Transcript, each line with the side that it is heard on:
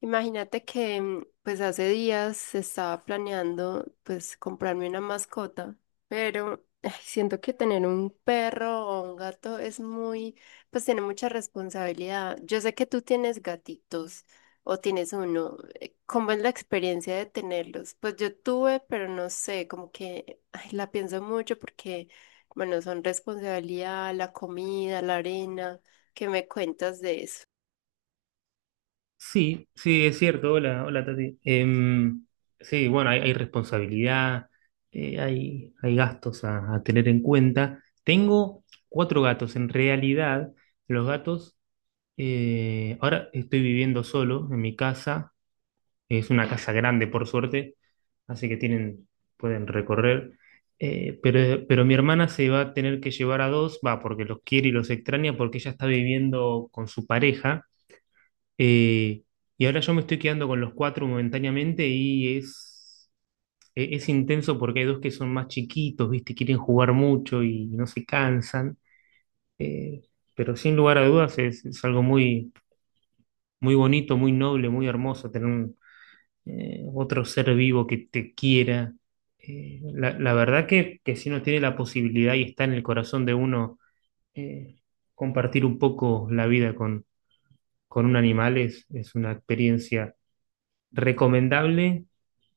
left: Imagínate que pues hace días estaba planeando pues comprarme una mascota, pero ay, siento que tener un perro o un gato es muy, pues tiene mucha responsabilidad. Yo sé que tú tienes gatitos o tienes uno. ¿Cómo es la experiencia de tenerlos? Pues yo tuve, pero no sé, como que ay, la pienso mucho porque, bueno, son responsabilidad, la comida, la arena. ¿Qué me cuentas de eso?
right: Sí, sí, es cierto. Hola, hola Tati. Sí, bueno, hay responsabilidad, hay gastos a tener en cuenta. Tengo cuatro gatos. En realidad, los gatos, ahora estoy viviendo solo en mi casa. Es una casa grande, por suerte, así que tienen, pueden recorrer. Pero mi hermana se va a tener que llevar a dos, va, porque los quiere y los extraña, porque ella está viviendo con su pareja. Eh, y ahora yo me estoy quedando con los cuatro momentáneamente y es, es intenso porque hay dos que son más chiquitos, ¿viste? Quieren jugar mucho y no se cansan. Eh, pero sin lugar a dudas es algo muy, muy bonito, muy noble, muy hermoso tener un, otro ser vivo que te quiera. La, la verdad que si uno tiene la posibilidad y está en el corazón de uno, eh, compartir un poco la vida con un animal es una experiencia recomendable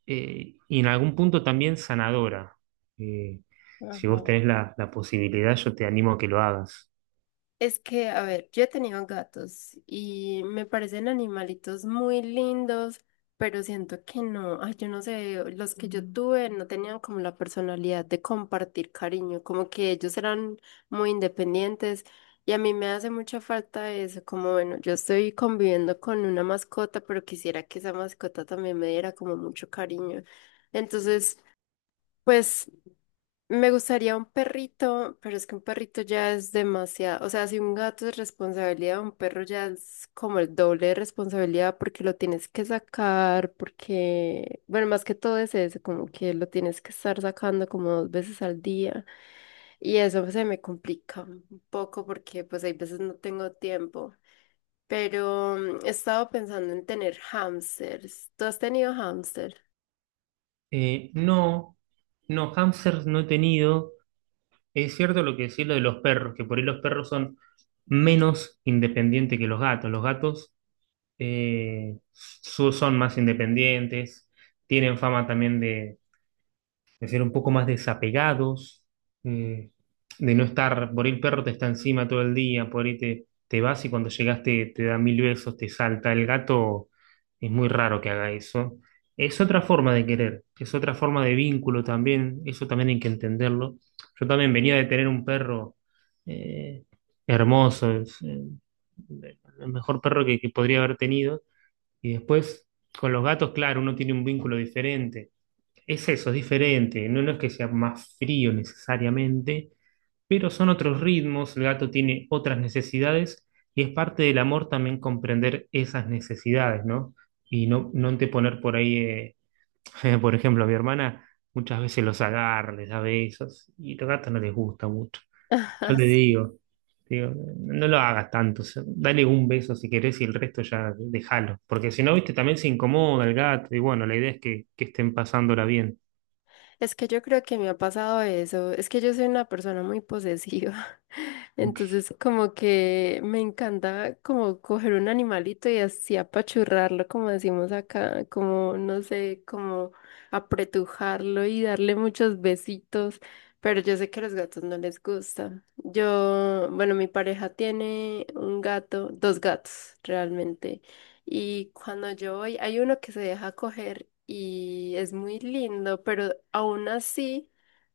right: y en algún punto también sanadora. Eh, si vos
left: Ajá.
right: tenés la, la posibilidad, yo te animo a que lo hagas.
left: Es que, a ver, yo he tenido gatos y me parecen animalitos muy lindos, pero siento que no, ay, yo no sé, los que yo tuve no tenían como la personalidad de compartir cariño, como que ellos eran muy independientes y a mí me hace mucha falta eso, como bueno, yo estoy conviviendo con una mascota, pero quisiera que esa mascota también me diera como mucho cariño. Entonces... Pues me gustaría un perrito, pero es que un perrito ya es demasiado. O sea, si un gato es responsabilidad, un perro ya es como el doble de responsabilidad porque lo tienes que sacar, porque, bueno, más que todo es eso, como que lo tienes que estar sacando como dos veces al día. Y eso se me complica un poco porque pues hay veces no tengo tiempo. Pero he estado pensando en tener hámsters. ¿Tú has tenido hámster?
right: No, no, hamsters no he tenido. Es cierto lo que decís lo de los perros, que por ahí los perros son menos independientes que los gatos. Los gatos son más independientes, tienen fama también de ser un poco más desapegados, eh, de no estar, por ahí el perro te está encima todo el día, por ahí te, te vas y cuando llegaste te, te da mil besos, te salta. El gato es muy raro que haga eso. Es otra forma de querer, es otra forma de vínculo también, eso también hay que entenderlo. Yo también venía de tener un perro eh, hermoso, es, el mejor perro que podría haber tenido, y después con los gatos, claro, uno tiene un vínculo diferente es eso, es diferente. No, no es que sea más frío necesariamente, pero son otros ritmos, el gato tiene otras necesidades y es parte del amor también comprender esas necesidades, ¿no? Y no, no te poner por ahí, por ejemplo, a mi hermana muchas veces los agarra, les da besos y a los gatos no les gusta mucho. Yo
left: Ah,
right: le
left: sí.
right: digo, digo, no lo hagas tanto, o sea, dale un beso si querés y el resto ya déjalo, porque si no, viste, también se incomoda el gato y bueno, la idea es que estén pasándola bien.
left: Es que yo creo que me ha pasado eso. Es que yo soy una persona muy posesiva.
right: Ok.
left: Entonces, como que me encanta como coger un animalito y así apachurrarlo, como decimos acá, como, no sé, como apretujarlo y darle muchos besitos. Pero yo sé que a los gatos no les gusta. Yo, bueno, mi pareja tiene un gato, dos gatos realmente. Y cuando yo voy, hay uno que se deja coger y es muy lindo, pero aún así,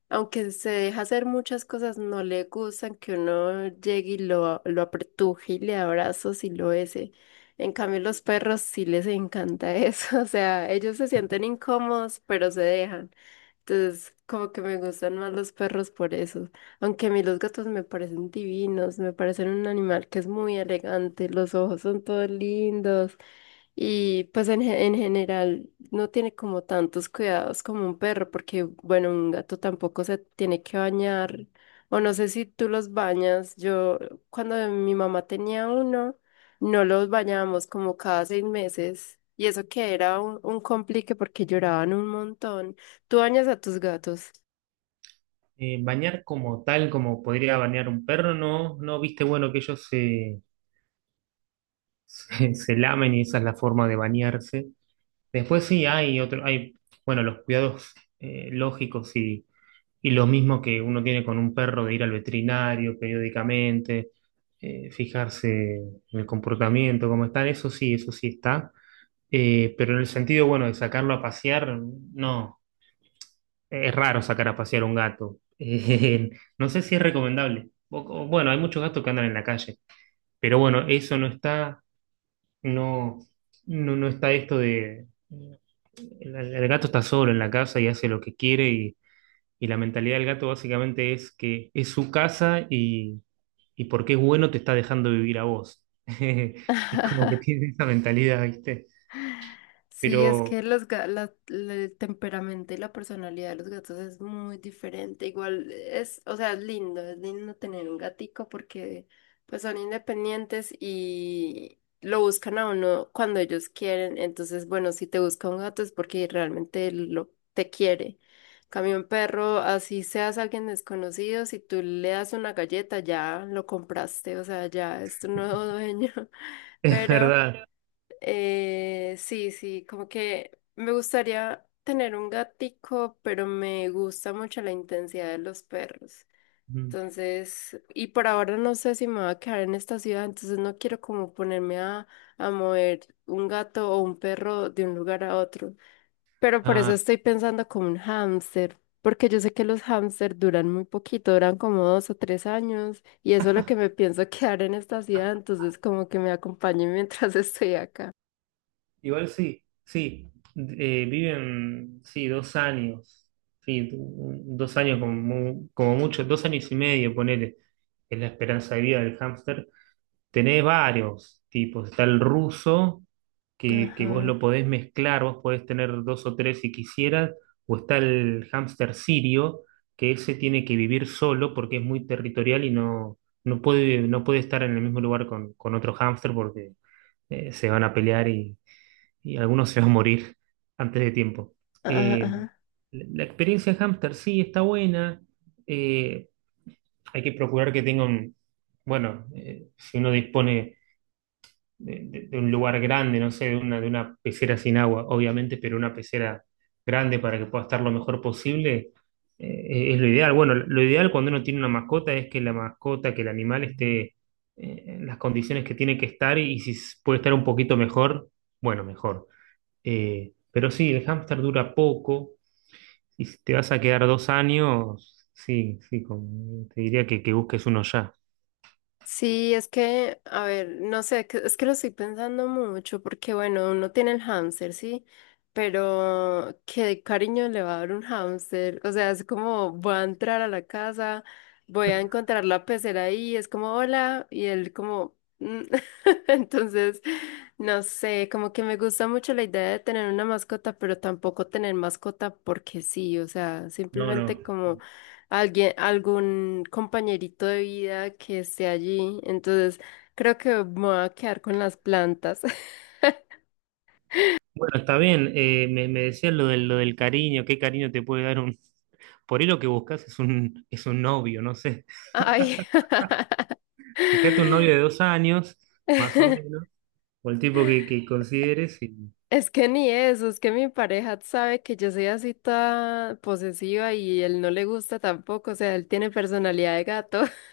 left: aunque se deja hacer muchas cosas, no le gustan que uno llegue y lo apretuje y le abrazos y lo bese. En cambio, los perros sí les encanta eso, o sea, ellos se sienten incómodos, pero se dejan. Entonces, como que me gustan más los perros por eso. Aunque a mí los gatos me parecen divinos, me parecen un animal que es muy elegante, los ojos son todos lindos. Y pues en, en general no tiene como tantos cuidados como un perro, porque bueno, un gato tampoco se tiene que bañar, o no sé si tú los bañas. Yo cuando mi mamá tenía uno, no los bañábamos como cada 6 meses, y eso que era un complique porque lloraban un montón. ¿Tú bañas a tus gatos?
right: Bañar como tal, como podría bañar un perro, no, no viste, bueno, que ellos se, se, se lamen y esa es la forma de bañarse. Después sí hay otro, hay, bueno, los cuidados lógicos y lo mismo que uno tiene con un perro de ir al veterinario periódicamente, fijarse en el comportamiento, cómo están, eso sí está. Pero en el sentido, bueno, de sacarlo a pasear, no. Es raro sacar a pasear un gato. No sé si es recomendable. Bueno, hay muchos gatos que andan en la calle, pero bueno, eso no está, no, no, no está esto de... el gato está solo en la casa y hace lo que quiere y la mentalidad del gato básicamente es que es su casa y porque es bueno te está dejando vivir a vos. Es como que tiene esa mentalidad, ¿viste?
left: Sí, es
right: Pero
left: que los, ga- la- la- el temperamento y la personalidad de los gatos es muy diferente. Igual es, o sea, es lindo tener un gatico porque pues son independientes y lo buscan a uno cuando ellos quieren. Entonces, bueno, si te busca un gato es porque realmente lo te quiere. Cambio un perro, así seas alguien desconocido, si tú le das una galleta ya lo compraste, o sea, ya es tu nuevo dueño.
right: es
left: Pero
right: verdad.
left: sí, sí, como que me gustaría tener un gatico, pero me gusta mucho la intensidad de los perros. Entonces, y por ahora no sé si me voy a quedar en esta ciudad, entonces no quiero como ponerme a mover un gato o un perro de un lugar a otro. Pero por eso
right: ah
left: estoy pensando como un hámster, porque yo sé que los hámsters duran muy poquito, duran como 2 o 3 años, y eso es lo que me pienso quedar en esta ciudad, entonces como que me acompañe mientras estoy acá.
right: Igual sí, sí, viven, sí, 2 años, sí, 2 años como, como mucho, 2 años y medio, ponele, es la esperanza de vida del hámster. Tenés varios tipos, está el ruso, que vos
left: Ajá,
right: lo podés mezclar, vos podés tener dos o tres si quisieras, o está el hámster sirio, que ese tiene que vivir solo porque es muy territorial y no, no puede, no puede estar en el mismo lugar con otro hámster porque se van a pelear y algunos se van a morir antes de tiempo.
left: ajá,
right: Eh,
left: ajá.
right: la la experiencia hámster sí está buena, eh, hay que procurar que tenga un, bueno, si uno dispone de, de un lugar grande, no sé, de una pecera sin agua, obviamente, pero una pecera grande para que pueda estar lo mejor posible, es lo ideal. Bueno, lo ideal cuando uno tiene una mascota es que la mascota, que el animal esté en las condiciones que tiene que estar y si puede estar un poquito mejor, bueno, mejor. Pero sí, el hámster dura poco y si te vas a quedar 2 años, sí, sí, te diría que busques uno ya.
left: Sí, es que, a ver, no sé, es que lo estoy pensando mucho porque, bueno, uno tiene el hámster, ¿sí? Pero, ¿qué cariño le va a dar un hámster? O sea, es como, voy a entrar a la casa, voy a encontrar la pecera ahí, es como, hola, y él como, "Mm". Entonces, no sé, como que me gusta mucho la idea de tener una mascota, pero tampoco tener mascota porque sí, o sea,
right: No,
left: simplemente
right: no.
left: alguien, algún compañerito de vida que esté allí. Entonces, creo que me voy a quedar con las plantas.
right: Bueno, está bien, me, me decías lo del cariño, qué cariño te puede dar un... Por ahí lo que buscas es un novio, no sé.
left: Ay,
right: Fíjate un novio de 2 años, más o menos, o el tipo que consideres y...
left: es que ni eso, es que mi pareja sabe que yo soy así toda posesiva y él no le gusta tampoco, o sea, él tiene personalidad de gato.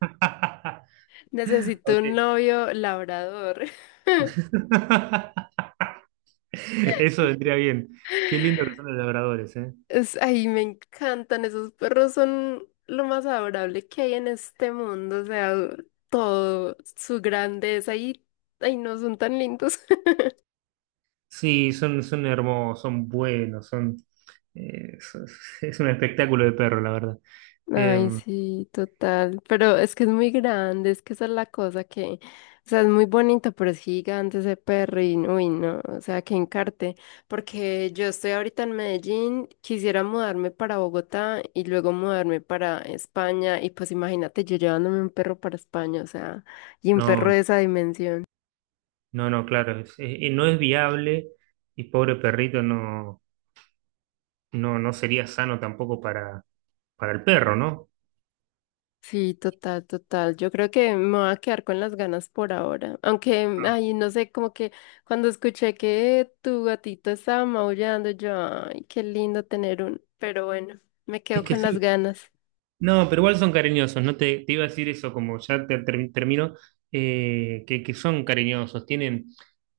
left: Necesito
right: Ok.
left: un novio labrador.
right: Eso vendría bien. Qué lindo que son los labradores, ¿eh?
left: Es, ay, me encantan, esos perros son lo más adorable que hay en este mundo, o sea, todo, su grandeza y, ay, no, son tan lindos.
right: Sí, son, son hermosos, son buenos, son, eh, so- es un espectáculo de perro, la verdad. Eh,
left: Ay, sí, total. Pero es que es muy grande, es que esa es la cosa que, o sea, es muy bonito, pero es gigante ese perro y, uy, no, o sea, que encarte. Porque yo estoy ahorita en Medellín, quisiera mudarme para Bogotá y luego mudarme para España. Y pues imagínate yo llevándome un perro para España, o sea, y un perro de
right: no,
left: esa dimensión.
right: no, no, claro, no es viable y pobre perrito no, no, no sería sano tampoco para, para el perro, ¿no?
left: Sí, total, total. Yo creo que me voy a quedar con las ganas por ahora. Aunque,
right: Ah.
left: ay, no sé, como que cuando escuché que tu gatito estaba maullando, yo, ay, qué lindo tener un. Pero bueno, me
right: Es
left: quedo
right: que
left: con las
right: sí,
left: ganas.
right: no, pero igual son cariñosos, no te, te iba a decir eso, como ya te, termino, que son cariñosos, tienen,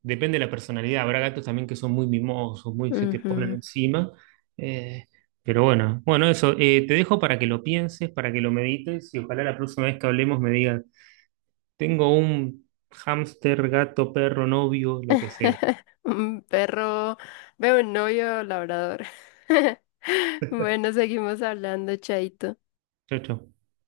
right: depende de la personalidad, habrá gatos también que son muy mimosos, muy se te ponen
left: Ujú.
right: encima, eh, pero bueno, bueno, eso, te dejo para que lo pienses, para que lo medites y ojalá la próxima vez que hablemos me digas, tengo un hámster, gato, perro, novio, lo que sea.
left: Un perro, veo un novio labrador. Bueno, seguimos hablando, Chaito.
right: Chau, chau.